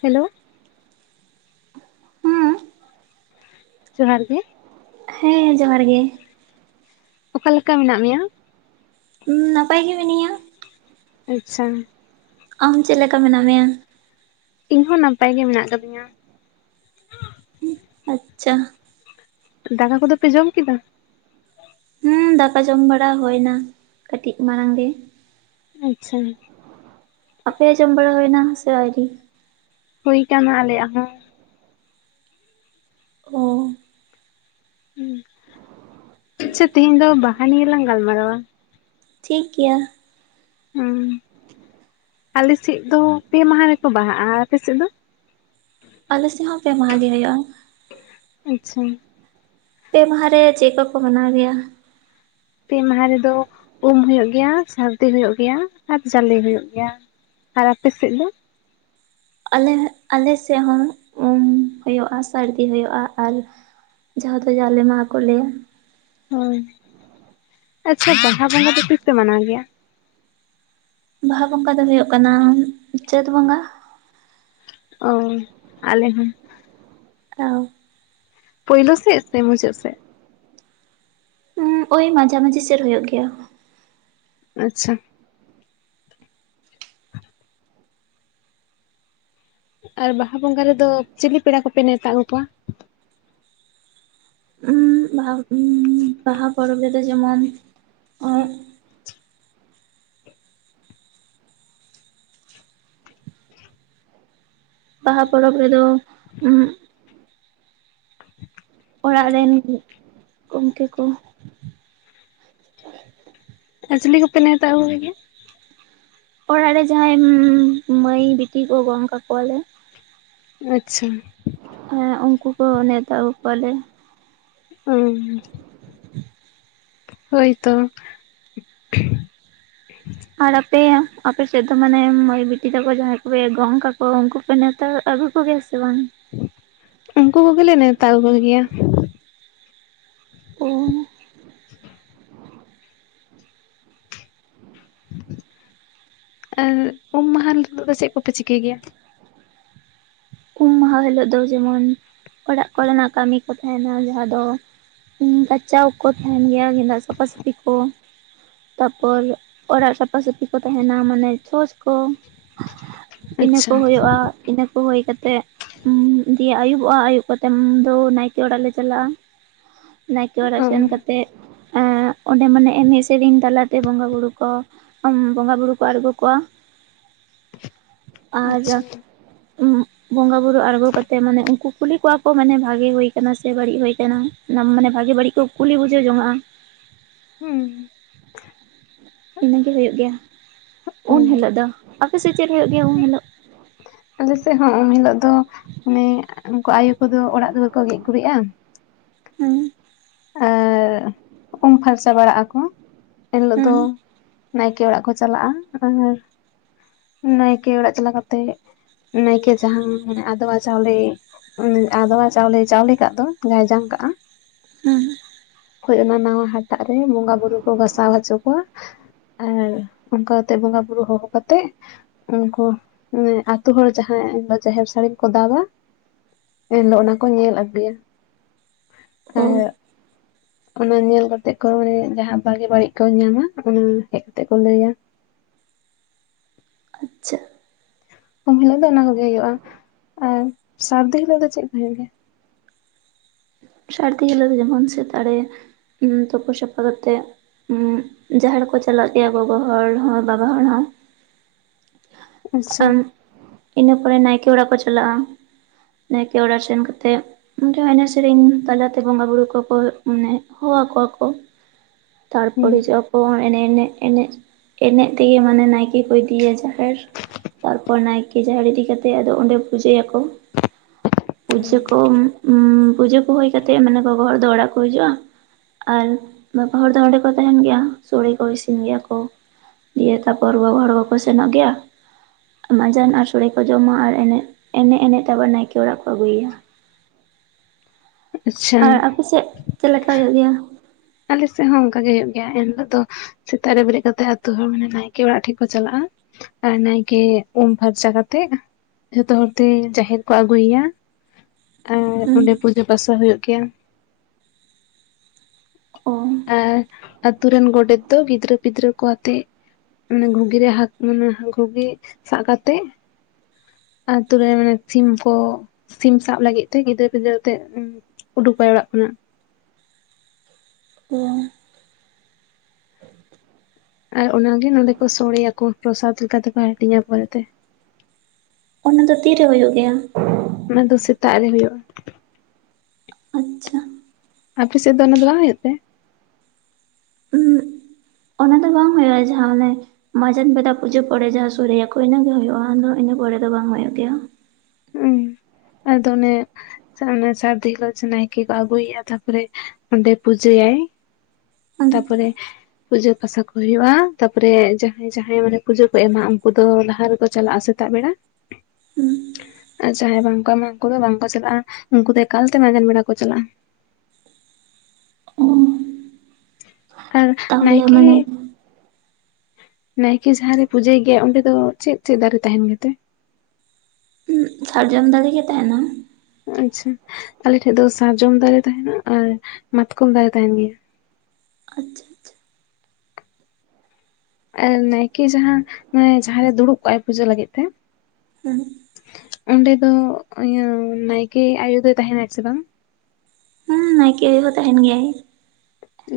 Hello. ᱦᱩᱸ ᱡᱚᱦᱟᱨ ᱜᱮ᱾ ᱦᱮᱸ ᱡᱚᱦᱟᱨ ᱜᱮ᱾ ᱚᱠᱟ ᱞᱮᱠᱟ ᱢᱮᱱᱟᱜ ᱢᱮᱭᱟ? ᱩᱸ ᱱᱟᱯᱟᱭ ᱜᱮ ᱢᱤᱱᱤᱧᱟ᱾ ᱟᱪᱪᱷᱟ᱾ ᱟᱢ ᱪᱮᱜ ᱞᱮᱠᱟ ᱢᱮᱱᱟᱜ ᱢᱮᱭᱟ? ᱤᱧ ᱦᱚᱸ ᱱᱟᱯᱟᱭ ᱜᱮ ᱢᱮᱱᱟᱜ ᱠᱟᱫᱤᱧᱟ᱾ ᱟᱪᱪᱷᱟ᱾ ᱫᱟᱠᱟ ᱠᱚᱫᱚ ᱯᱮ ᱡᱚᱢ ᱠᱮᱫᱟ? ᱦᱩᱸ ᱫᱟᱠᱟ ᱡᱚᱢ ᱵᱟᱲᱟ ᱦᱩᱭᱱᱟ ᱠᱟᱹᱴᱤᱡ ᱢᱟᱨᱟᱝ ᱜᱮ᱾ ᱟᱪᱪᱷᱟ᱾ ᱟᱯᱮᱭᱟᱜ ᱟᱸᱡᱚᱢ ᱵᱟᱲᱟ ᱦᱩᱭᱱᱟ ᱥᱮ ᱟᱹᱣᱨᱤ? ᱦᱩᱭ ᱠᱟᱱᱟ ᱟᱞᱮᱭᱟᱜ ᱦᱚᱸ᱾ ᱚ᱾ ᱟᱪᱪᱷᱟ ᱛᱮᱦᱤᱧ ᱫᱚ ᱵᱟᱦᱟ ᱱᱤᱭᱟᱹᱞᱟᱝ ᱜᱟᱞᱢᱟᱨᱟᱣᱟ᱾ ᱴᱷᱤᱠ ᱜᱮᱭᱟ᱾ ᱦᱩᱸ᱾ ᱟᱞᱮᱥᱮᱡ ᱫᱚ ᱯᱮ ᱢᱟᱦᱟ ᱨᱮᱠᱚ ᱵᱟᱦᱟᱜᱼᱟ, ᱟᱯᱮ ᱥᱮᱫ ᱫᱚ? ᱟᱞᱮᱥᱤᱡ ᱦᱚᱸ ᱯᱮ ᱢᱟᱦᱟ ᱜᱮ ᱦᱳᱭᱳᱜᱼᱟ᱾ ᱟᱪᱪᱷᱟ᱾ ᱯᱮ ᱢᱟᱦᱟ ᱨᱮ ᱪᱮ ᱠᱚᱠᱚ ᱢᱟᱱᱟᱣ ᱜᱮᱭᱟ? ᱯᱮ ᱢᱟᱦᱟ ᱨᱮᱫᱚ ᱩᱢ ᱦᱩᱭᱩᱜ ᱜᱮᱭᱟ, ᱥᱟᱹᱨᱫᱤ ᱦᱩᱭᱩᱜ ᱜᱮᱭᱟ, ᱟᱨ ᱡᱟᱞᱮ ᱦᱩᱭᱩᱜ ᱜᱮᱭᱟ᱾ ᱟᱨ ᱟᱯᱮ ᱥᱮᱫ ᱫᱚ? ᱟᱞᱮ ᱟᱞᱮ ᱥᱮᱜ ᱦᱚᱸ ᱩᱢ ᱦᱳᱭᱳᱜᱼᱟ ᱥᱟᱹᱨᱫᱤ ᱦᱳᱭᱳᱜᱼᱟ ᱟᱨ ᱡᱟᱦᱟᱸ ᱫᱚ ᱡᱟᱞᱮ ᱢᱟᱦᱟ ᱠᱚ ᱞᱟᱹᱭᱟ᱾ ᱦᱳᱭ ᱟᱪᱪᱷᱟ ᱵᱟᱦᱟ ᱵᱚᱸᱜᱟ ᱫᱚ ᱛᱤᱥ ᱯᱮ ᱢᱟᱱᱟᱣ ᱜᱮᱭᱟ? ᱵᱟᱦᱟ ᱵᱚᱸᱜᱟ ᱫᱚ ᱦᱳᱭᱳᱜ ᱠᱟᱱᱟ ᱪᱟᱹᱛ ᱵᱚᱸᱜᱟ᱾ ᱚ ᱟᱞᱮ ᱦᱚᱸ᱾ ᱚ᱾ ᱯᱚᱭᱞᱳ ᱥᱮᱜ ᱥᱮ ᱢᱩᱫᱟᱹᱫᱽ ᱥᱮᱜ᱾ ᱦᱩᱸ ᱳᱭ ᱢᱟᱡᱷᱟ ᱢᱟᱷᱡᱤ ᱥᱮᱜ ᱨᱮ ᱦᱩᱭᱳᱜ ᱜᱮᱭᱟ᱾ ᱟᱪᱪᱷᱟ᱾ ᱟᱨ ᱵᱟᱦᱟ ᱵᱚᱸᱜᱟ ᱨᱮᱫᱚ ᱪᱤᱞᱤ ᱯᱮᱲᱟ ᱠᱚᱯᱮ ᱱᱮᱣᱛᱟ ᱟᱹᱜᱩ ᱠᱚᱣᱟ? ᱩᱸᱜ ᱵᱟᱦᱟ ᱵᱟᱦᱟ ᱯᱚᱨᱚᱵᱽ ᱨᱮᱫᱚ ᱡᱮᱢᱚᱱ ᱵᱟᱦᱟ ᱯᱚᱨᱚᱵᱽ ᱨᱮᱫᱚ ᱩᱸ ᱚᱲᱟᱜ ᱨᱮᱱ ᱜᱚᱢᱠᱮ ᱠᱚ ᱟᱨ ᱪᱤᱞᱤ ᱠᱚᱯᱮ ᱱᱮᱣᱛᱟ ᱟᱹᱜᱩ ᱠᱚ ᱜᱮᱭᱟ? ᱚᱲᱟᱜ ᱨᱮ ᱡᱟᱦᱟᱸᱭ ᱢᱟᱹᱭ ᱵᱤᱴᱤ ᱠᱚ ᱜᱚᱝ ᱠᱟᱠ ᱠᱚᱣᱟᱞᱮ ᱟᱪᱪᱷᱟ ᱾ ᱦᱮᱸ ᱩᱱᱠᱩ ᱠᱚ ᱱᱮᱶᱛᱟ ᱟᱹᱜᱩ ᱠᱚᱣᱟᱞᱮ᱾ ᱚᱸ ᱦᱳᱭᱛᱚ ᱾ ᱟᱨ ᱟᱯᱮ, ᱟᱯᱮᱥᱮᱫ ᱫᱚ ᱢᱟᱱᱮ ᱢᱟᱹᱭ ᱵᱤᱴᱤ ᱛᱟᱠᱚ ᱡᱟᱦᱟᱸᱭ ᱠᱚᱯᱮ ᱜᱚᱝ ᱠᱟᱠᱚ ᱩᱱᱠᱩ ᱱᱮᱣᱛᱚ ᱟᱹᱜᱩ ᱠᱚ ᱜᱮᱭᱟ ᱥᱮ ᱵᱟᱝ? ᱩᱱᱠᱩ ᱠᱚᱜᱮᱞᱮ ᱱᱮᱣᱛᱟ ᱠᱚ ᱜᱮᱭᱟ ᱾ ᱚ [inaudible] ᱟᱨ ᱩᱢ ᱢᱟᱦᱟ ᱦᱤᱞᱳᱜ ᱫᱚ ᱪᱮᱫ ᱠᱚᱯᱮ ᱪᱤᱠᱟᱹᱭ ᱜᱮᱭᱟ? ᱩᱢ ᱢᱟᱦᱟ ᱦᱤᱞᱳᱜ ᱫᱚ ᱡᱮᱢᱚᱱ ᱚᱲᱟᱜ ᱠᱚᱨᱮᱱᱟᱜ ᱠᱟᱹᱢᱤ ᱠᱚ ᱛᱟᱦᱮᱱᱟ ᱾ᱡᱟᱦᱟᱸ ᱫᱚ ᱜᱟᱪᱟᱣ ᱠᱚ ᱛᱟᱦᱮᱱ ᱜᱮᱭᱟ ᱜᱮᱸᱫᱟᱜ ᱥᱟᱯᱟ ᱥᱟᱹᱯᱷᱤ ᱠᱚ ᱾ ᱛᱟᱯᱚᱨ ᱚᱲᱟᱜ ᱥᱟᱯᱟ ᱥᱟᱹᱯᱷᱤ ᱠᱚ ᱛᱟᱦᱮᱱᱟ ᱢᱟᱱᱮ ᱪᱷᱚᱪ ᱠᱚ ᱤᱱᱟᱹ ᱟᱪᱪᱷᱟ ᱠᱚ ᱦᱩᱭᱩᱜ-ᱟ, ᱤᱱᱟᱹ ᱠᱚ ᱦᱩᱭ ᱠᱟ ᱛᱮᱜ ᱫᱤᱭᱮ ᱟᱹᱭᱩᱵᱚᱜ-ᱟ, ᱟᱹᱭᱩᱵ ᱠᱟᱛᱮ ᱫᱚ ᱱᱟᱭᱠᱮ ᱚᱲᱟᱜ ᱞᱮ ᱪᱟᱞᱟᱜ-ᱟ ᱾ ᱱᱟᱭᱠᱮ ᱚ ᱚᱲᱟᱜ ᱥᱮᱱ ᱠᱟᱛᱮᱫ, ᱚᱸᱰᱮ ᱢᱟᱱᱮ ᱮᱱᱮᱡ ᱥᱮᱨᱮᱧ ᱛᱟᱞᱟᱛᱮ ᱵᱚᱸᱜᱟ ᱵᱩᱨᱩ ᱠᱚ ᱚᱢ ᱵᱚᱸᱜᱟ ᱵᱩᱨᱩ ᱠᱚ ᱟᱬᱜᱚ ᱠᱚᱣᱟ ᱾ ᱟᱨ ᱟᱪᱪᱷᱟ ᱵᱚᱸᱜᱟ ᱵᱩᱨᱩ ᱟᱬᱜᱚ ᱠᱟᱛᱮᱜ ᱢᱟᱱᱮ ᱩᱱᱠᱩ ᱠᱩᱞᱤ ᱠᱚᱣᱟ ᱠᱚ ᱢᱟᱱᱮ ᱵᱷᱟᱜᱤ ᱦᱳᱭ ᱟᱠᱟᱱᱟ ᱥᱮ ᱵᱟᱹᱲᱤᱡ ᱦᱳᱭ ᱠᱟᱱᱟ ᱾ ᱚᱱᱟ ᱢᱟᱱᱮ ᱵᱷᱟᱜᱮ ᱵᱟᱹᱲᱤᱡ ᱠᱚ ᱠᱩᱞᱤ ᱵᱩᱡᱷᱟᱹ ᱡᱚᱝᱟᱜ-ᱟ ᱾ ᱦᱩᱸ ᱾ ᱤᱱᱟᱹᱜᱤ ᱦᱩᱭᱩᱜ ᱜᱮᱭᱟ ᱩᱱ ᱦᱩᱸ ᱦᱤᱞᱳᱜ ᱫᱚ, ᱟᱯᱮ ᱥᱮᱪ ᱪᱮᱫ ᱦᱩᱭᱩᱜ ᱜᱮᱭᱟ ᱩᱱ ᱦᱤᱞᱳᱜ? ᱟᱞᱮᱥᱮᱫ ᱦᱚᱸ ᱩᱢ ᱦᱤᱞᱚᱜ ᱫᱚ ᱢᱟᱱᱮ ᱩᱱᱠᱩ ᱟᱭᱳ ᱠᱚᱫᱚ ᱚᱲᱟᱜ ᱫᱚ ᱠᱚ ᱜᱮᱡ ᱜᱩᱨᱤᱡ-ᱟ ᱾ ᱦᱩᱸ ᱾ ᱟᱨ ᱩᱢ ᱯᱷᱟᱨᱪᱟ ᱵᱟᱲᱟᱜ ᱟᱠᱚ ᱮᱱᱦᱤᱞᱳᱜ ᱦᱩᱸ ᱫᱚ ᱱᱟᱭᱠᱮ ᱚᱲᱟᱜ ᱠᱚ ᱪᱟᱞᱟᱜ-ᱟ, ᱟᱨ ᱱᱟᱭᱠᱮ ᱚᱲᱟᱜ ᱪᱟᱞᱟᱣ ᱠᱟᱛᱮᱜ ᱱᱟᱭᱠᱮ ᱡᱟᱦᱟᱸ ᱢᱟᱱᱮ ᱟᱫᱣᱟ ᱪᱟᱣᱞᱮ ᱩᱱᱤ ᱟᱫᱚᱣᱟ ᱪᱟᱣᱞᱮ ᱪᱟᱣᱞᱮ ᱠᱟᱜ ᱫᱚ, ᱡᱟᱦᱟᱸᱭ ᱡᱟᱝ ᱠᱟᱜ-ᱟ ᱾ ᱦᱩᱸ ᱾ ᱠᱷᱚᱡ ᱚᱱᱟ ᱱᱟᱣᱟ ᱦᱟᱴᱟᱜ ᱨᱮ ᱵᱚᱸᱜᱟ ᱵᱩᱨᱩ ᱠᱚ ᱜᱟᱥᱟᱣ ᱦᱚᱪᱚ ᱠᱚᱣᱟ ᱾ ᱟᱨ ᱚᱱᱠᱟ ᱠᱟᱛᱮ ᱵᱚᱸᱜᱟ ᱵᱩᱨᱩ ᱦᱚᱦᱚ ᱠᱟᱛᱮᱜ ᱩᱱᱠᱩ ᱢᱟᱱᱮ ᱟᱹᱛᱩ ᱦᱚᱲ ᱡᱟᱦᱟᱸᱭ ᱡᱟᱦᱮᱨ ᱥᱟᱹᱲᱤᱢᱠᱚ ᱫᱟᱵᱟ ᱮᱱᱦᱤᱞᱳᱜ ᱚᱱᱟ ᱠᱚ ᱧᱮᱞ ᱟᱹᱜᱩᱭᱟ ᱾ ᱦᱩᱸ ᱾ ᱚᱱᱟ ᱧᱮᱞ ᱠᱟᱛᱮᱜ ᱠᱚ ᱢᱟᱱᱮ ᱡᱟᱦᱟᱸ ᱵᱷᱟᱜᱤ ᱵᱟᱹᱲᱤᱡ ᱠᱚ ᱧᱟᱢᱟ, ᱚᱱᱟ ᱦᱮᱡ ᱠᱟᱛᱮᱜ ᱠᱚ ᱞᱟᱹᱭᱟ ᱾ ᱟᱪᱪᱷᱟ᱾ ᱩᱢ ᱦᱤᱞᱳᱜ ᱫᱚ ᱚᱱᱟ ᱠᱚᱜᱮ ᱦᱩᱭᱩᱜ-ᱟ, ᱟᱨ ᱥᱟᱹᱨᱫᱤ ᱦᱤᱞᱳᱜ ᱫᱚ ᱪᱮᱫ ᱠᱚ ᱦᱩᱭᱩᱜ ᱜᱮᱭᱟ? ᱥᱟᱹᱨᱫᱤ ᱦᱤᱞᱳᱜ ᱫᱚ ᱡᱮᱢᱚᱱ ᱥᱮᱛᱟᱜ ᱨᱮ ᱛᱩᱯᱩ ᱥᱟᱯᱷᱟ ᱠᱟᱛᱮᱜ ᱦᱩᱸ ᱡᱟᱦᱮᱨ ᱠᱚ ᱪᱟᱞᱟᱜ ᱜᱮᱭᱟ ᱜᱚᱜᱚ ᱦᱚᱲ ᱦᱚᱸ ᱵᱟᱵᱟ ᱦᱚᱲ ᱦᱚᱸ ᱟᱪᱪᱷᱟ ᱟᱸ ᱤᱱᱟᱹ ᱯᱚᱨᱮ ᱱᱟᱭᱠᱮ ᱚᱲᱟᱜ ᱠᱚ ᱪᱟᱞᱟᱜ-ᱟ᱾ ᱱᱟᱭᱠᱮ ᱚᱲᱟᱜ ᱥᱮᱱ ᱠᱟᱛᱮ ᱚᱸᱰᱮ ᱦᱚᱸ ᱮᱱᱮᱡ ᱥᱮᱨᱮᱧ ᱛᱟᱞᱟᱛᱮ ᱵᱚᱸᱜᱟ ᱵᱩᱨᱩ ᱠᱚ ᱢᱟᱱᱮ ᱦᱚᱦᱚ ᱟᱠᱚᱣᱟ ᱠᱚ ᱦᱩᱸ ᱛᱟᱨᱯᱚᱨᱮ ᱠᱚ ᱮᱱᱮᱡ, ᱮᱱᱮᱡ, ᱮᱱᱮᱡ, ᱮᱱᱮᱡ ᱛᱮᱜᱮ ᱢᱟᱱᱮ ᱱᱟᱭᱠᱮ ᱠᱚ ᱤᱫᱤᱭᱟ ᱡᱟᱦᱮᱨ ᱛᱟᱨᱯᱚᱨ ᱱᱟᱭᱠᱮ ᱡᱟᱦᱮᱨ ᱤᱫᱤ ᱠᱟᱛᱮᱫ ᱟᱫᱚ ᱚᱸᱰᱮ ᱯᱩᱡᱟᱹᱭᱟᱠᱚ ᱾ ᱯᱩᱡᱟᱹ ᱠᱚ ᱩᱸ ᱯᱩᱡᱟᱹ ᱠᱚ ᱦᱩᱭ ᱠᱟᱛᱮᱫ ᱢᱟᱱᱮ ᱜᱚᱜᱚ ᱦᱚᱲ ᱫᱚ ᱚᱲᱟᱜ ᱠᱚ ᱦᱤᱡᱩᱜᱼᱟ, ᱟᱨ ᱵᱟᱵᱟ ᱦᱚᱲ ᱫᱚ ᱚᱸᱰᱮ ᱠᱚ ᱛᱟᱦᱮᱸᱱ ᱜᱮᱭᱟ ᱥᱳᱲᱮ ᱠᱚ ᱤᱥᱤᱱ ᱜᱮᱭᱟ ᱠᱚ᱾ ᱫᱤᱭᱮ ᱛᱟᱯᱚᱨ ᱜᱚᱜᱚ ᱦᱚᱲ ᱵᱟᱠᱚ ᱥᱮᱱᱚᱜ ᱜᱮᱭᱟ? ᱢᱟᱸᱡᱟᱱ ᱟᱨ ᱥᱳᱲᱮ ᱠᱚ ᱡᱚᱢᱟ ᱟᱨ ᱮᱱᱮᱡ ᱮᱱᱮᱡ ᱮᱱᱮᱡ ᱛᱮ ᱟᱵᱟᱨ ᱱᱟᱭᱠᱮ ᱚᱲᱟᱜ ᱠᱚ ᱟᱹᱜᱩᱭᱟ᱾ ᱟᱪᱪᱷᱟ ᱟᱨ ᱟᱯᱮ ᱥᱮᱜ ᱪᱮᱫ ᱞᱮᱠᱟ ᱦᱩᱭᱩᱜ ᱜᱮᱭᱟ? ᱟᱞᱮ ᱥᱮᱫ ᱦᱚᱸ ᱚᱝᱠᱟ ᱜᱮ ᱦᱩᱭᱩᱜ ᱜᱮᱭᱟ ᱮᱱᱦᱤᱞᱳᱜ ᱫᱚ ᱥᱮᱛᱟᱜ ᱨᱮ ᱵᱮᱨᱮᱫ ᱠᱟᱛᱮᱜ ᱟᱹᱛᱩ ᱦᱚᱲ ᱢᱟᱱᱮ ᱱᱟᱭᱠᱮ ᱚᱲᱟᱜ ᱴᱷᱮᱡ ᱠᱚ ᱪᱟᱞᱟᱜᱼᱟ, ᱟᱨ ᱱᱟᱭᱠᱮ ᱩᱢ ᱯᱷᱟᱨᱪᱟ ᱠᱟᱛᱮᱛ ᱡᱷᱚᱛᱚ ᱦᱚᱲ ᱛᱮ ᱡᱟᱦᱮᱨ ᱠᱚ ᱟᱜᱩᱭ ᱭᱟ ᱟᱨ ᱦᱩᱸ ᱚᱸᱰᱮ ᱯᱩᱡᱟᱹ ᱯᱟᱥᱟ ᱦᱩᱭᱩᱜ ᱜᱮᱭᱟ᱾ ᱚ ᱟᱨ ᱟᱛᱩ ᱨᱮᱱ ᱜᱚᱰᱮᱛ ᱫᱚ ᱜᱤᱫᱽᱨᱟᱹ ᱯᱤᱫᱽᱨᱟᱹ ᱠᱚ ᱟᱛᱮᱜ ᱢᱟᱱᱮ ᱜᱷᱩᱜᱤ ᱨᱮ ᱦᱟᱠ ᱢᱟᱱᱮ ᱜᱷᱩᱜᱤ ᱥᱟᱵ ᱠᱟᱛᱮᱜ ᱟᱛᱩ ᱨᱮ ᱢᱟᱱᱮ ᱥᱤᱢ ᱠᱚ ᱥᱤᱢ ᱥᱟᱵ ᱞᱟᱹᱜᱤᱫ ᱛᱮ ᱜᱤᱫᱽᱨᱟᱹ ᱯᱤᱫᱽᱨᱟᱹ ᱛᱮᱜ ᱩᱸ ᱩᱰᱩᱠᱟᱭ ᱚᱲᱟᱜ ᱠᱷᱚᱱᱟᱜ᱾ [inaudible] ᱟᱨ ᱚᱱᱟ ᱜᱮ ᱱᱚᱸᱰᱮ ᱠᱚ ᱥᱚᱲᱮ ᱭᱟᱠᱚ ᱯᱨᱚᱥᱟᱛ ᱞᱮᱠᱟ ᱛᱮᱠᱚ ᱦᱟᱹᱴᱤᱧᱟ ᱯᱚᱨᱮ ᱛᱮ᱾ ᱚᱱᱟ ᱫᱚ ᱛᱤᱨᱮ ᱦᱩᱭᱩᱜ ᱜᱮᱭᱟ? ᱚᱱᱟ ᱫᱚ ᱥᱮᱛᱟᱜ ᱨᱮ ᱦᱩᱭᱩᱜ-ᱟ᱾ ᱟᱪᱪᱷᱟ ᱟᱯᱮ ᱥᱮᱜ ᱫᱚ ᱚᱱᱟ ᱫᱚ ᱵᱟᱝ ᱦᱩᱭᱩᱜ ᱛᱮ? ᱩᱸ ᱚᱱᱟ ᱫᱚ ᱵᱟᱝ ᱦᱩᱭᱩᱜᱼᱟ ᱡᱟᱦᱟᱸ ᱚᱱᱮ ᱢᱟᱡᱟᱱ ᱵᱮᱰᱟ ᱯᱩᱡᱟᱹ ᱯᱚᱨᱮ ᱡᱟᱦᱟᱸ ᱥᱚᱲᱮ ᱭᱟᱠᱚ ᱤᱱᱟᱹ ᱜᱮ ᱦᱩᱭᱩᱜᱼᱟ, ᱟᱫᱚ ᱤᱱᱟᱹ ᱯᱚᱨᱮ ᱫᱚ ᱵᱟᱝ ᱦᱩᱭᱩᱜ ᱜᱮᱭᱟ᱾ ᱦᱩᱸ ᱟᱫᱚ ᱚᱱᱮ ᱥᱮ ᱚᱱᱮ ᱥᱟᱨᱫᱤ ᱦᱤᱞᱳᱜ ᱡᱮ ᱱᱟᱭᱠᱮ ᱠᱚ ᱟᱜᱩᱭ ᱭᱟ ᱛᱟᱨᱯᱚᱨᱮ ᱚᱸᱰᱮ ᱯᱩᱡᱟᱹ ᱭᱟᱭ, ᱦᱩᱸ ᱛᱟᱯᱚᱨᱮ ᱯᱩᱡᱟᱹ ᱯᱟᱥᱟ ᱠᱚ ᱦᱩᱭᱩᱜᱼᱟ, ᱛᱟᱯᱚᱨᱮ ᱡᱟᱦᱟᱸᱭ ᱡᱟᱦᱟᱸᱭ ᱢᱟᱱᱮ ᱯᱩᱡᱟᱹ ᱠᱚ ᱮᱢᱟ ᱩᱱᱠᱩ ᱫᱚ ᱞᱟᱦᱟ ᱨᱮᱠᱚ ᱪᱟᱞᱟᱜᱼᱟ ᱥᱮ ᱥᱮᱛᱟᱜ ᱵᱮᱲᱟ᱾ ᱦᱩᱸ ᱟᱨ ᱡᱟᱦᱟᱸᱭ ᱵᱟᱝ ᱠᱚ ᱮᱢᱟ ᱩᱝᱠᱩ ᱫᱚ ᱵᱟᱝ ᱠᱚ ᱪᱟᱞᱟᱜᱼᱟ ᱩᱝᱠᱩ ᱫᱚ ᱮᱠᱟᱞ ᱛᱮ ᱢᱟᱸᱡᱟᱱ ᱵᱮᱲᱟ ᱠᱚ ᱪᱟᱞᱟᱜᱼᱟ᱾ ᱚ ᱟᱨ ᱛᱟᱦᱚᱞᱮ ᱱᱟᱭᱠᱮ ᱢᱟᱱᱮ ᱱᱟᱭᱠᱮ ᱡᱟᱦᱟᱸ ᱨᱮᱭ ᱯᱩᱡᱟᱹᱭ ᱜᱮᱭᱟ ᱚᱸᱰᱮ ᱫᱚ ᱪᱮᱫ ᱪᱮᱫ ᱫᱟᱨᱮ ᱛᱟᱦᱮᱸᱱ ᱜᱮᱛᱮ? ᱥᱟᱨᱡᱚᱢ ᱫᱟᱨᱮ ᱜᱮ ᱛᱟᱦᱮᱸᱱᱟ᱾ ᱚ ᱟᱪᱪᱷᱟ, ᱟᱞᱮ ᱴᱷᱮᱡ ᱫᱚ ᱥᱟᱨᱡᱚᱢ ᱫᱟᱨᱮ ᱛᱟᱦᱮᱸᱱᱟ ᱟᱨ ᱢᱟᱛᱠᱚᱢ ᱫᱟᱨᱮ ᱛᱟᱦᱮᱸᱱ ᱜᱮᱭᱟ᱾ ᱟᱪᱪᱷᱟ ᱟᱨ ᱱᱟᱭᱠᱮ ᱡᱟᱦᱟᱸ ᱢᱟᱱᱮ ᱡᱟᱦᱟᱸ ᱨᱮ ᱫᱩᱲᱩᱵ ᱠᱚᱜ-ᱟᱭ ᱯᱩᱡᱟᱹ ᱞᱟᱹᱜᱤᱫ ᱛᱮ ᱦᱩᱸ᱾ ᱚᱸᱰᱮ ᱫᱚ ᱤᱭᱟᱹ ᱱᱟᱭᱠᱮ ᱟᱭᱳ ᱫᱚᱭ ᱛᱟᱦᱮᱸᱱᱟᱭ ᱥᱮ ᱵᱟᱝ? ᱦᱮᱸ ᱱᱟᱭᱠᱮ ᱟᱹᱭᱩ ᱦᱚᱸ ᱛᱟᱦᱮᱸᱱ ᱜᱮᱭᱟᱭ᱾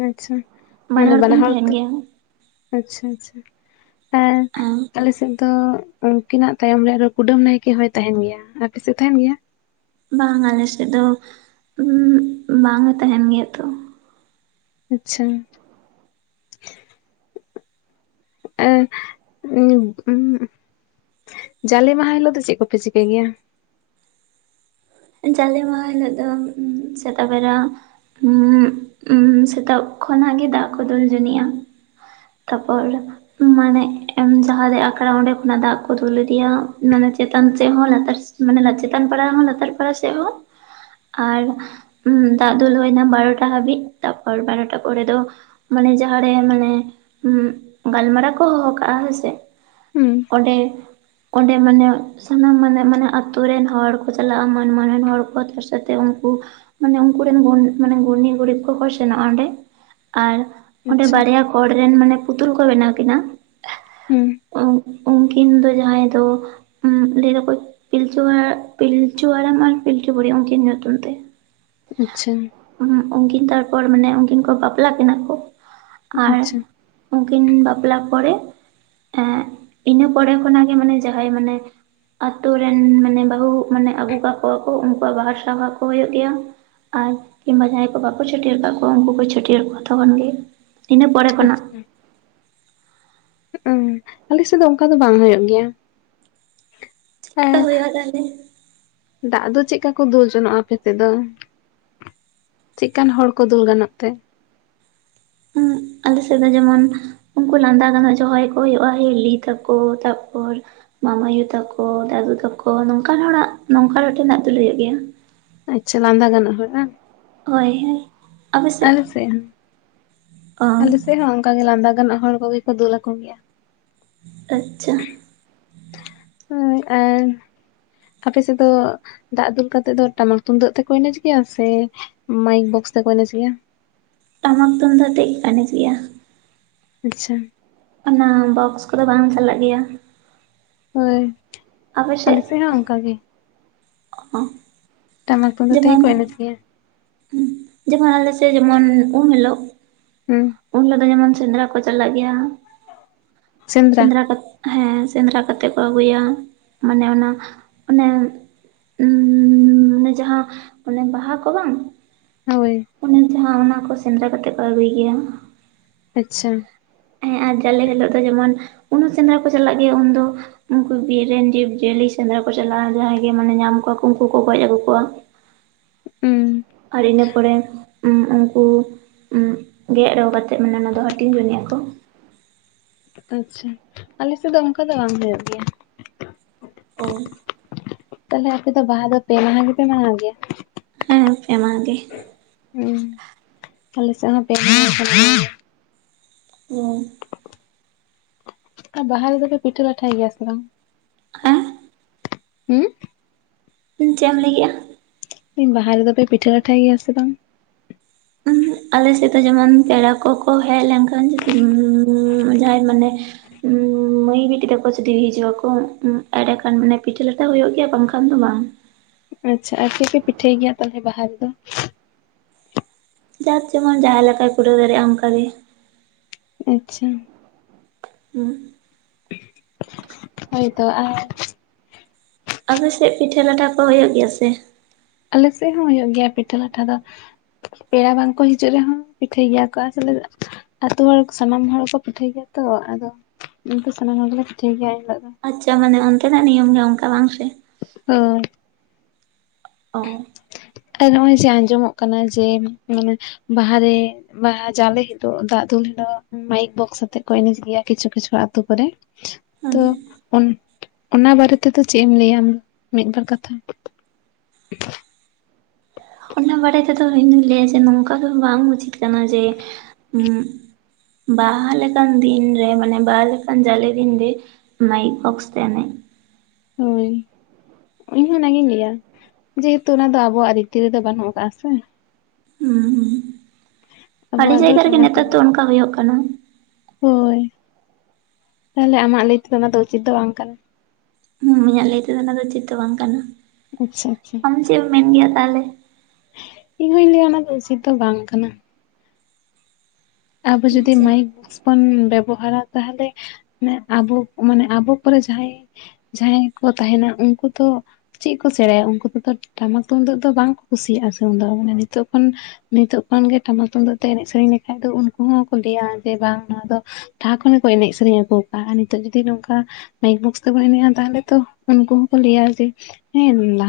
ᱟᱪᱪᱷᱟ, ᱢᱟᱱᱮ ᱵᱟᱱᱟ ᱠᱤᱱ ᱦᱚᱲ ᱛᱮ ᱛᱟᱦᱮᱱ ᱜᱮᱭᱟ ᱟᱪᱪᱷᱟ ᱟᱪᱪᱷᱟ᱾ ᱦᱮᱸ ᱟᱞᱮ ᱥᱮᱫ ᱫᱚ ᱩᱱᱠᱤᱱᱟᱜ ᱛᱟᱭᱚᱢ ᱨᱮ ᱟᱨᱚ ᱠᱩᱰᱟᱹᱢ ᱱᱟᱭᱠᱮ ᱦᱚᱸᱭ ᱛᱟᱦᱮᱸᱱ ᱜᱮᱭᱟ, ᱟᱯᱮ ᱥᱮᱜ ᱛᱟᱦᱮᱸᱱ ᱜᱮᱭᱟ? ᱵᱟᱝ ᱟᱞᱮ ᱥᱮᱫ ᱫᱚ ᱩᱸᱜ ᱵᱟᱝᱮ ᱛᱟᱦᱮᱸᱱ ᱜᱮᱭᱟ ᱛᱚ᱾ ᱟᱪᱪᱷᱟ᱾ ᱮᱸ ᱩᱸ ᱩᱸᱜ ᱡᱟᱞᱮ ᱢᱟᱦᱟᱸ ᱦᱤᱞᱳᱜ ᱫᱚ ᱪᱮᱜ ᱠᱚᱯᱮ ᱪᱤᱠᱟᱭ ᱜᱮᱭᱟ? ᱡᱟᱞᱮ ᱢᱟᱦᱟᱸ ᱦᱤᱞᱳᱜ ᱫᱚ ᱩᱢ ᱥᱮᱛᱟᱜ ᱵᱮᱨᱟ ᱩᱸᱜ ᱩᱸ ᱥᱮᱛᱟᱜ ᱠᱷᱚᱱᱟᱜ ᱜᱮ ᱫᱟᱜ ᱠᱚ ᱫᱩᱞ ᱡᱚᱱᱤᱜᱼᱟ᱾ ᱛᱟᱯᱚᱨ ᱢᱟᱱᱮ‌ ᱮᱢ ᱡᱟᱦᱟᱸ ᱨᱮ ᱟᱠᱷᱲᱟ ᱚᱸᱰᱮ ᱠᱷᱚᱱᱟᱜ ᱫᱟᱜ ᱠᱚ ᱫᱩᱞ ᱤᱫᱤᱭᱟ ᱢᱟᱱᱮ ᱪᱮᱛᱟᱱ ᱥᱮᱫ ᱦᱚᱸ ᱞᱟᱛᱟᱨ ᱥᱮ ᱢᱟᱱᱮ ᱞᱟ ᱪᱮᱛᱟᱱ ᱯᱟᱲᱟ ᱦᱚᱸ ᱞᱟᱛᱟᱨ ᱯᱟᱲᱟ ᱥᱮᱜ ᱦᱚᱸ ᱟᱨ ᱩᱸᱢ ᱫᱟᱜ ᱫᱩᱞ ᱦᱩᱭ ᱱᱟ ᱵᱟᱨᱚᱴᱟ ᱦᱟᱹᱵᱤᱡ ᱛᱟᱯᱚᱲ ᱵᱟᱨᱚᱴᱟ ᱯᱚᱨᱮ ᱫᱚᱼᱼ ᱢᱟᱱᱮ ᱡᱟᱦᱟᱸ ᱨᱮ ᱢᱟᱱᱮ ᱩᱸᱜ ᱜᱟᱞᱢᱟᱨᱟᱣ ᱠᱚ ᱦᱚᱦᱚ ᱠᱟᱜ-ᱟ ᱦᱚᱭ ᱥᱮ᱾ ᱦᱩᱸ᱾ ᱚᱸᱰᱮ ᱚᱸᱰᱮ ᱢᱟᱱᱮ ᱥᱟᱱᱟᱢ ᱢᱟᱱᱮ ᱢᱮᱱᱟᱜ ᱟᱛᱩ ᱨᱮᱱ ᱦᱚᱲ ᱠᱚ ᱪᱟᱞᱟᱜ-ᱟ ᱢᱟᱼᱼ ᱢᱟᱱᱟᱱ ᱦᱚᱲ ᱠᱚ ᱛᱚᱨ ᱥᱚᱛᱮ ᱩᱱᱠᱩᱼᱼ ᱢᱟᱱᱮ ᱩᱱᱠᱩ ᱨᱮᱱ ᱜᱩᱱ ᱢᱟᱱᱮ ᱜᱩᱱᱤ ᱜᱩᱨᱤᱵᱽ ᱠᱚᱠᱚ ᱥᱮᱱᱚᱜ-ᱟ ᱚᱸᱰᱮ ᱟᱨᱼᱼ ᱚᱸᱰᱮ ᱟᱪᱪᱷᱟ ᱵᱟᱨᱭᱟ ᱠᱚᱲ ᱨᱮᱱ ᱢᱟᱱᱮ ᱯᱩᱛᱩᱞ ᱠᱚ ᱵᱮᱱᱟᱣ ᱠᱤᱱᱟ, ᱦᱩᱸ ᱩᱱᱠᱤᱱ ᱫᱚ ᱡᱟᱦᱟᱸᱭ ᱫᱚ ᱩᱸᱜ ᱞᱟᱹᱭ ᱫᱟᱠᱚ ᱯᱤᱞᱪᱩ ᱦᱟᱲᱟᱜ ᱯᱤᱞᱪᱩᱼᱼ ᱪᱩ ᱦᱟᱲᱟᱢ ᱟᱨ ᱯᱤᱞᱪᱩ ᱵᱩᱲᱦᱤ ᱩᱱᱠᱤᱱ ᱧᱩᱛᱩᱢ ᱛᱮ᱾ ᱟᱸᱪᱪᱷᱟ᱾ ᱚᱱᱟ ᱩᱱᱠᱤᱱ ᱛᱟᱨᱯᱚᱨ ᱢᱟᱱᱮ ᱩᱱᱠᱤᱱ ᱠᱚ ᱵᱟᱯᱞᱟ ᱠᱤᱱᱟ ᱠᱚ ᱟᱸᱨᱼᱼ ᱟᱪᱪᱷᱟ ᱩᱝᱠᱤᱱ ᱵᱟᱯᱞᱟ ᱯᱚᱨᱮᱼᱼ ᱦᱮ ᱸ ᱤᱱᱟᱹ ᱯᱚᱨᱮ ᱠᱷᱚᱱ ᱟᱜ ᱜᱮ ᱢᱟᱱᱮ ᱡᱟᱦᱟᱸᱭ ᱢᱟᱱᱮ ᱟᱹᱛᱳ ᱨᱮᱱ ᱢᱟᱱᱮ ᱵᱟᱹᱦᱩ ᱢᱟᱱᱮ ᱟᱹᱜᱩ ᱠᱟᱜ ᱠᱚᱣᱟ ᱠᱚ ᱩᱱᱠᱩ ᱣᱟᱜ ᱵᱟᱦᱟ ᱥᱟᱸᱦᱟ ᱠᱚ ᱦᱩᱭᱩᱜ ᱜᱮᱭᱟ ᱟᱨ ᱠᱤᱱᱵᱟ ᱡᱟᱸᱦᱟᱭ ᱠᱚ ᱵᱟᱠᱚ ᱪᱷᱟᱹᱴᱭᱟᱹᱨ ᱠᱟᱫ ᱠᱚᱣᱟ ᱩᱱᱠᱩ ᱠᱚ ᱪᱷᱟᱹᱴᱭᱟᱹᱨ ᱠᱚᱣᱟ ᱛᱚᱠᱷᱚᱱ ᱜᱮ ᱤᱱᱟᱹ ᱯᱚᱨᱮ ᱠᱷᱚᱱ ᱟᱜ ᱟᱪᱪᱷᱟ ᱟᱞᱮ ᱥᱮᱫ ᱫᱚ ᱚᱱᱠᱟ ᱫᱚ ᱵᱟᱝ ᱦᱩᱭᱩᱜ ᱜᱮᱭᱟ ᱟᱨ [unintelligible] ᱦᱩᱭᱩᱜᱼᱟ ᱛᱟᱞᱦᱮ ᱫᱟᱜ ᱫᱚ ᱪᱮᱫ ᱞᱮᱠᱟ ᱠᱚ ᱫᱩᱞ ᱡᱚᱱᱚᱜᱼᱟ ᱟᱯᱮ ᱥᱮᱫ ᱫᱚ ᱪᱮᱫ ᱠᱟᱱ ᱦᱚᱲ ᱠᱚ ᱫᱩᱞ ᱜᱟᱱᱚᱜ ᱛᱮ ᱦᱩᱸ ᱟᱞᱮ ᱥᱮᱫ ᱫᱚ ᱡᱮᱢᱚᱱ ᱩᱱᱠᱩ ᱞᱟᱸᱫᱟ ᱜᱟᱱᱚᱜ ᱡᱟᱦᱟᱭ ᱠᱚ ᱦᱳᱭᱳᱜᱼᱟ ᱦᱤᱞᱤ ᱛᱟᱠᱚ ᱛᱟᱯᱚᱨ ᱢᱟᱢᱟᱭᱩ ᱛᱟᱠᱚ ᱫᱟᱫᱩ ᱛᱟᱠᱚ ᱱᱚᱝᱠᱟᱱ ᱦᱚᱲ ᱟᱜ ᱱᱚᱝᱠᱟᱱ ᱦᱚᱲ ᱴᱷᱮ ᱦᱸᱟᱜ ᱫᱩᱞ ᱦᱩᱭᱩᱜ ᱜᱮᱭᱟ ᱟᱪᱪᱷᱟ ᱞᱟᱸᱫᱟ ᱜᱟᱱᱚᱜ ᱦᱚᱲ ᱵᱟᱝ ᱦᱳᱭ ᱦᱳᱭ ᱟᱞᱮ ᱥᱮᱫ ᱦᱚᱸ ᱚ ᱟᱞᱮ ᱥᱮᱫ ᱦᱚᱸ ᱚᱱᱠᱟ ᱜᱮ ᱞᱟᱸᱫᱟ ᱜᱟᱱᱚᱜ ᱦᱚᱲ ᱠᱚᱜᱮ ᱠᱚ ᱫᱩᱞ ᱟᱠᱚ ᱜᱮᱭᱟ ᱟᱪᱪᱷᱟ ᱦᱳᱭ ᱟᱨ ᱟᱯᱮ ᱥᱮᱫ ᱫᱚ ᱫᱟᱜ ᱫᱩᱞ ᱠᱟᱛᱮᱜ ᱫᱚ ᱴᱟᱢᱟᱠ ᱛᱩᱢᱫᱟᱹᱜ ᱛᱮᱠᱚ ᱮᱱᱮᱡ ᱜᱮᱭᱟ ᱥᱮ ᱢᱟᱭᱤᱠ ᱵᱚᱠᱥ ᱛᱮᱠᱚ ᱮᱱᱮᱡᱽ ᱜᱮᱭᱟ ᱴᱟᱢᱟᱠ ᱛᱩᱢᱫᱟᱜ ᱟᱛᱮᱫ ᱜᱮᱠᱚ ᱮᱱᱮᱡᱽ ᱜᱮᱭᱟ ᱟᱪᱪᱷᱟ ᱚᱱᱟ ᱵᱚᱠᱥ ᱠᱚᱫᱚ ᱵᱟᱝ ᱪᱟᱞᱟᱜ ᱜᱮᱭᱟ ᱦᱳᱭ ᱟᱞᱮ ᱥᱮᱫ ᱦᱚᱸ ᱚᱱᱠᱟ ᱜᱮ ᱚ ᱴᱟᱢᱟᱠ ᱛᱩᱢᱫᱟᱜ ᱛᱮᱜᱮ ᱠᱚ ᱮᱱᱮᱡ ᱜᱮᱭᱟ ᱦᱩᱸ ᱡᱮ ᱢᱚᱱ ᱟᱞᱮ ᱥᱮᱫ ᱡᱮᱢ ᱚᱱ ᱩᱸᱢ ᱦᱤᱞᱳᱜ ᱦᱩᱸ ᱩᱱ ᱦᱤᱞᱳᱜ ᱫᱚ ᱡᱮ ᱢᱚᱱ ᱥᱮᱸᱫᱽᱨᱟ ᱠᱚ ᱪᱟᱞᱟᱜ ᱜᱮᱭᱟ ᱥᱮᱸᱫᱽᱨᱟ ᱦᱮᱸ ᱥᱮᱸᱫᱽᱨᱟ ᱠᱟᱛᱮᱜ ᱠᱚ ᱟᱹᱜᱩᱭᱟ ᱢᱟᱱᱮ ᱚᱱᱟ ᱚᱱᱮ ᱢᱟᱱᱮ ᱡᱟᱦᱟ ᱢᱟᱱᱮ ᱵᱟᱦᱟ ᱠᱚ ᱵᱟᱝ ᱦᱳᱭ ᱚᱱᱮ ᱡᱟᱦᱟ ᱚᱱᱟ ᱠᱚ ᱥᱮᱸᱫᱽᱨᱟ ᱠᱟᱛᱮᱫ ᱠᱚ ᱟᱹᱜᱩᱭ ᱜᱮᱭᱟ ᱟᱪᱪᱷᱟ ᱦᱮᱸ ᱟᱨ ᱡᱟᱞᱮ ᱦᱤᱞᱳᱜ ᱫᱚ ᱡᱮ ᱢᱚᱱ ᱩᱱ ᱦᱚᱸ ᱥᱮᱸᱫᱽᱨᱟ ᱠᱚ ᱪᱟᱞᱟᱜ ᱜᱮᱭᱟ ᱩᱱᱫᱚ ᱩᱱᱠᱩ ᱵᱤᱨ ᱨᱮᱱ ᱡᱤᱵᱽ ᱡᱤᱭᱟᱹᱞᱤ ᱥᱮᱸᱫᱽᱨᱟ ᱠᱚ ᱪᱟᱞᱟᱜᱼᱟ ᱡᱟᱸᱦᱟᱭ ᱜᱮ ᱢᱟᱱᱮ ᱧᱟᱢ ᱠᱚᱣᱟ ᱠᱚ ᱩᱱᱠᱩ ᱠᱚ ᱜᱚᱡ ᱟᱹᱜᱩ ᱠᱚᱣᱟ ᱩᱸ ᱟᱨ ᱤᱱᱟᱹ ᱯᱚᱨᱮ ᱩᱸ ᱩᱱᱠᱩ ᱩᱸ ᱜᱮᱸᱫ ᱨᱚ ᱠᱟᱛᱮᱜ ᱢᱟᱱᱮ ᱚᱱᱟ ᱫᱚ ᱦᱟᱹᱴᱤᱧ ᱡᱚᱱᱤᱜ ᱟᱠᱚ, ᱟᱪᱪᱷᱟ ᱟᱞᱮ ᱥᱮᱫ ᱫᱚ ᱚᱱᱠᱟ ᱫᱚ ᱵᱟᱝ ᱦᱩᱭᱩᱜ ᱜᱮᱭᱟ᱾ ᱚᱸ ᱛᱟᱦᱞᱮ ᱟᱯᱮ ᱫᱚ ᱵᱟᱦᱟ ᱫᱚ ᱯᱮ ᱢᱟᱦᱟᱸ ᱜᱮᱯᱮ ᱢᱟᱱᱟᱣ ᱜᱮᱭᱟ? ᱦᱮᱸ ᱯᱮ ᱢᱟᱦᱟᱸ ᱜᱮ᱾ ᱦᱩᱸ ᱟᱞᱮ ᱥᱮᱫ ᱦᱚ ᱯᱮ ᱢᱟᱦᱟᱸ ᱞᱮ ᱢᱟᱱᱟᱣ ᱜᱮᱭᱟ᱾ ᱩᱸ ᱟᱨ ᱵᱟᱦᱟ ᱨᱮᱫᱚ ᱯᱮ ᱯᱤᱴᱟᱹ ᱞᱟᱴᱷᱟᱭ ᱜᱮᱭᱟ ᱥᱮ ᱵᱟᱝ? ᱟᱸ ᱦᱩᱸ ᱦᱩᱸ ᱪᱮᱫ ᱮᱢ ᱞᱟᱹᱭ ᱠᱮᱜᱼᱟ? ᱤᱧ ᱵᱟᱦᱟ ᱨᱮ ᱫᱚ ᱯᱮ ᱯᱤᱴᱟᱹ ᱞᱟᱴᱷᱟᱭ ᱜᱮᱭᱟ ᱥᱮ ᱵᱟᱝ? [inaudible] ᱟᱞᱮ ᱥᱮᱫ ᱫᱚ ᱡᱮᱢᱚᱱ ᱯᱮᱲᱟ ᱠᱚᱠᱚ ᱦᱮᱜ ᱞᱮᱱ ᱠᱷᱟᱱ ᱡᱩᱫᱤ ᱩᱸᱻ ᱡᱟᱸᱦᱟᱭ ᱢᱟᱱᱮ, ᱩᱸ ᱢᱟᱹᱭ ᱵᱤᱴᱤ ᱛᱟᱠᱚ ᱡᱩᱫᱤ ᱦᱤᱡᱩᱜ ᱟᱠᱚ ᱮᱸᱰᱮ ᱠᱷᱟᱱ ᱢᱟᱱᱮ ᱯᱤᱴᱷᱟᱹ ᱞᱟᱴᱷᱟ ᱦᱳᱭᱳᱜ ᱜᱮᱭᱟ ᱵᱟᱝ ᱠᱷᱟᱱ ᱫᱚ ᱵᱟᱝ᱾ ᱟᱪᱪᱷᱟ ᱟᱨ ᱪᱮᱫ ᱯᱮ ᱯᱤᱴᱷᱟᱹᱭ ᱜᱮᱭᱟ ᱛᱟᱦᱚᱞᱮ ᱵᱟᱦᱟ ᱨᱮᱫᱚ? ᱡᱟᱨ ᱡᱮᱢᱚᱱ ᱡᱟᱦᱟᱸ ᱞᱮᱠᱟᱭ ᱠᱩᱨᱟᱹᱣ ᱫᱟᱨᱮᱭᱟᱜ-ᱟ ᱚᱝᱠᱟᱜᱮ᱾ ᱟᱪᱪᱷᱟ, ᱦᱩᱸ ᱦᱳᱭᱛᱚ ᱟᱨ, ᱟᱯᱮ ᱥᱮᱜ ᱯᱤᱴᱷᱟᱹ ᱞᱟᱴᱷᱟ ᱠᱚ ᱦᱳᱭᱳᱜ ᱜᱮᱭᱟ ᱥᱮ? ᱟᱞᱮ ᱥᱮᱜ ᱦᱚᱸ ᱦᱩᱭᱩᱜ ᱜᱮᱭᱟ ᱯᱤᱴᱷᱟᱹ ᱞᱟᱴᱷᱟ ᱫᱚ᱾ ᱯᱮᱲᱟ ᱵᱟᱝᱠᱚ ᱦᱤᱡᱩᱜ ᱨᱮᱦᱚᱸ ᱯᱤᱴᱷᱟᱹᱭ ᱜᱮᱭᱟ ᱠᱚ [unintelligible] ᱟᱛᱩ ᱦᱚᱲ ᱥᱟᱱᱟᱢ ᱦᱚᱲ ᱠᱚ ᱯᱤᱴᱷᱟᱹᱭ ᱜᱮᱭᱟ ᱛᱚ ᱟᱫᱚ ᱚᱱᱟ ᱛᱮ ᱥᱟᱱᱟᱢ ᱦᱚᱲ ᱜᱮᱞᱮ ᱯᱤᱴᱷᱟᱹᱭ ᱜᱮᱭᱟ ᱮᱱᱦᱤᱞᱳᱜ ᱫᱚ᱾ ᱟᱪᱪᱷᱟ ᱢᱟᱱᱮ ᱚᱱᱛᱮᱱᱟᱜ ᱱᱤᱭᱚᱢ ᱜᱮ ᱚᱝᱠᱟ ᱵᱟᱝ ᱥᱮ, ᱦᱳᱭ᱾ ᱚᱸ ᱟᱨ ᱱᱚᱜ-ᱚᱭ ᱡᱮ ᱟᱸᱡᱚᱢᱚᱜ ᱠᱟᱱᱟ ᱡᱮ ᱢᱟᱱᱮ ᱵᱟᱦᱟᱨᱮ, ᱵᱟᱦᱟ ᱡᱟᱞᱮ ᱦᱤᱞᱳᱜ ᱫᱟᱜᱽ ᱫᱩᱞ ᱦᱤᱞᱳᱜ ᱢᱟᱭᱤᱠ ᱵᱚᱠᱥ ᱟᱛᱮᱜ ᱠᱚ ᱮᱱᱮᱡ ᱜᱮᱭᱟ ᱠᱤᱪᱷᱩ ᱠᱤᱪᱷᱩ ᱟᱛᱳ ᱠᱚᱨᱮ, ᱦᱩᱸ ᱛᱚ ᱚᱱ ᱚᱱᱟ ᱵᱟᱨᱮ ᱛᱮᱫᱚ ᱪᱮᱫ ᱮᱢ ᱞᱟᱹᱭᱟ ᱢᱤᱫᱵᱟᱨ ᱠᱟᱛᱷᱟ? ᱚᱱᱟ ᱵᱟᱨᱮ ᱛᱮᱫᱚ ᱤᱧᱫᱩᱧ ᱞᱟᱹᱭᱟ ᱡᱮ ᱱᱚᱝᱠᱟ ᱫᱚ ᱵᱟᱝ ᱩᱪᱤᱛ ᱠᱟᱱᱟ ᱡᱮ ᱩᱸᱜ, ᱵᱟᱦᱟ ᱞᱮᱠᱟᱱ ᱫᱤᱱ ᱨᱮ ᱢᱟᱱᱮ ᱵᱟᱦᱟ ᱞᱮᱠᱟᱱ ᱡᱟᱞᱮ ᱫᱤᱱ ᱨᱮ, ᱢᱟᱭᱤᱠ ᱵᱚᱠᱥ ᱛᱮ ᱮᱱᱮᱜ᱾ ᱦᱳᱭ, ᱤᱧᱦᱚ ᱚᱱᱟᱜᱤᱧ ᱞᱟᱹᱭᱟ ᱡᱮᱦᱮᱛᱩ ᱩᱱᱟ ᱫᱚ ᱟᱵᱚᱣᱟᱜ ᱨᱤᱛᱤ ᱨᱮᱫᱚ ᱵᱟᱹᱱᱩᱜ ᱟᱠᱟᱜ-ᱟ ᱥᱮ᱾ ᱦᱩᱸ ᱦᱩᱸ ᱦᱩᱸ ᱟᱹᱰᱤ ᱟᱵᱚᱣᱟᱜ ᱫᱚ ᱡᱟᱭᱜᱟ ᱨᱮᱜᱮ ᱴᱟᱢᱟᱠ ᱱᱮᱛᱟᱨ ᱫᱚ ᱛᱩᱢᱫᱟᱜ ᱚᱝᱠᱟ ᱦᱩᱭᱩᱜ ᱠᱟᱱᱟ᱾ ᱦᱳᱭ ᱛᱟᱦᱚᱞᱮ ᱟᱢᱟᱜ ᱞᱟᱹᱭ ᱛᱮᱫᱚ ᱚᱱᱟ ᱫᱚ ᱩᱪᱤᱛ ᱫᱚ ᱵᱟᱝ ᱠᱟᱱᱟ, ᱦᱩᱸ ᱤᱧᱟᱜ ᱞᱟᱹᱭ ᱛᱮᱫᱚ ᱚᱱᱟ ᱫᱚ ᱩᱪᱤᱛ ᱫᱚ ᱵᱟᱝ ᱠᱟᱱᱟ᱾ ᱟᱪᱪᱷᱟ ᱟᱪᱪᱷᱟ, ᱟᱢ ᱪᱮᱫ ᱮᱢ ᱢᱮᱱ ᱜᱮᱭᱟ ᱛᱟᱦᱚᱞᱮ ᱤᱧᱦᱩᱧ ᱞᱟᱹᱭᱟ ᱚᱱᱟ ᱫᱚ ᱩᱪᱤᱛ ᱫᱚ ᱵᱟᱝ ᱠᱟᱱᱟ᱾ ᱟᱵᱚ ᱡᱩᱫᱤ ᱟᱪᱪᱷᱟ ᱢᱟᱭᱤᱠ ᱵᱚᱠᱥ ᱵᱚᱱ ᱵᱮᱵ ᱵᱚᱦᱟᱨᱟ ᱛᱟᱦᱚᱞᱮ ᱢᱟᱱᱮ ᱟᱵᱚ ᱢᱟᱱᱮ ᱟᱵᱚ ᱯᱚᱨᱮ ᱡᱟᱦᱟᱸᱭ, ᱡᱟᱦᱟᱸᱭ ᱠᱚ ᱛᱟᱦᱮᱸᱱᱟ ᱩᱱᱠᱩ ᱛᱚ, ᱪᱮᱫ ᱠᱚ ᱥᱮᱬᱟᱭᱟ ᱩᱝᱠᱩ ᱫᱚ ᱴᱟᱢᱟᱠ ᱛᱩᱢᱫᱟᱹᱜ ᱫᱚ ᱵᱟᱝᱠᱚ ᱠᱩᱥᱤᱭᱟᱜᱼᱟ ᱥᱮ ᱩᱱ ᱫᱚ ᱱᱤᱛᱚᱜ ᱠᱷᱚᱱ ᱱᱤᱛᱚᱜ ᱠᱷᱚᱱ ᱜᱮ ᱴᱟᱢᱟᱠ ᱛᱩᱢᱫᱟᱜ ᱛᱮ ᱮᱱᱮᱡ ᱥᱮᱨᱮᱧ ᱞᱮᱠᱷᱟᱡ ᱫᱚ ᱩᱱᱠᱩ ᱦᱚᱸᱠᱚ ᱞᱟᱹᱭᱟ ᱡᱮ ᱵᱟᱝ ᱱᱩᱣᱟ ᱫᱚ ᱞᱟᱦᱟ ᱠᱷᱚᱱ ᱜᱮ ᱠᱚ ᱮᱱᱮᱡ ᱥᱮᱨᱮᱧ ᱟᱹᱜᱩ ᱠᱟᱜ-ᱟ ᱟᱨ ᱱᱤᱛᱚᱜ ᱡᱩᱫᱤ ᱱᱩᱝᱠᱟ ᱢᱟᱭᱤᱠ ᱵᱚᱠᱥ ᱛᱮ ᱵᱚᱱ ᱮᱱᱮᱡ-ᱟ ᱛᱟᱦᱞᱮ ᱛᱚ ᱩᱱᱠᱩ ᱦᱚᱸᱠᱚ ᱞᱟᱹᱭᱟ ᱡᱮ ᱦᱮᱸ ᱞᱟᱦᱟ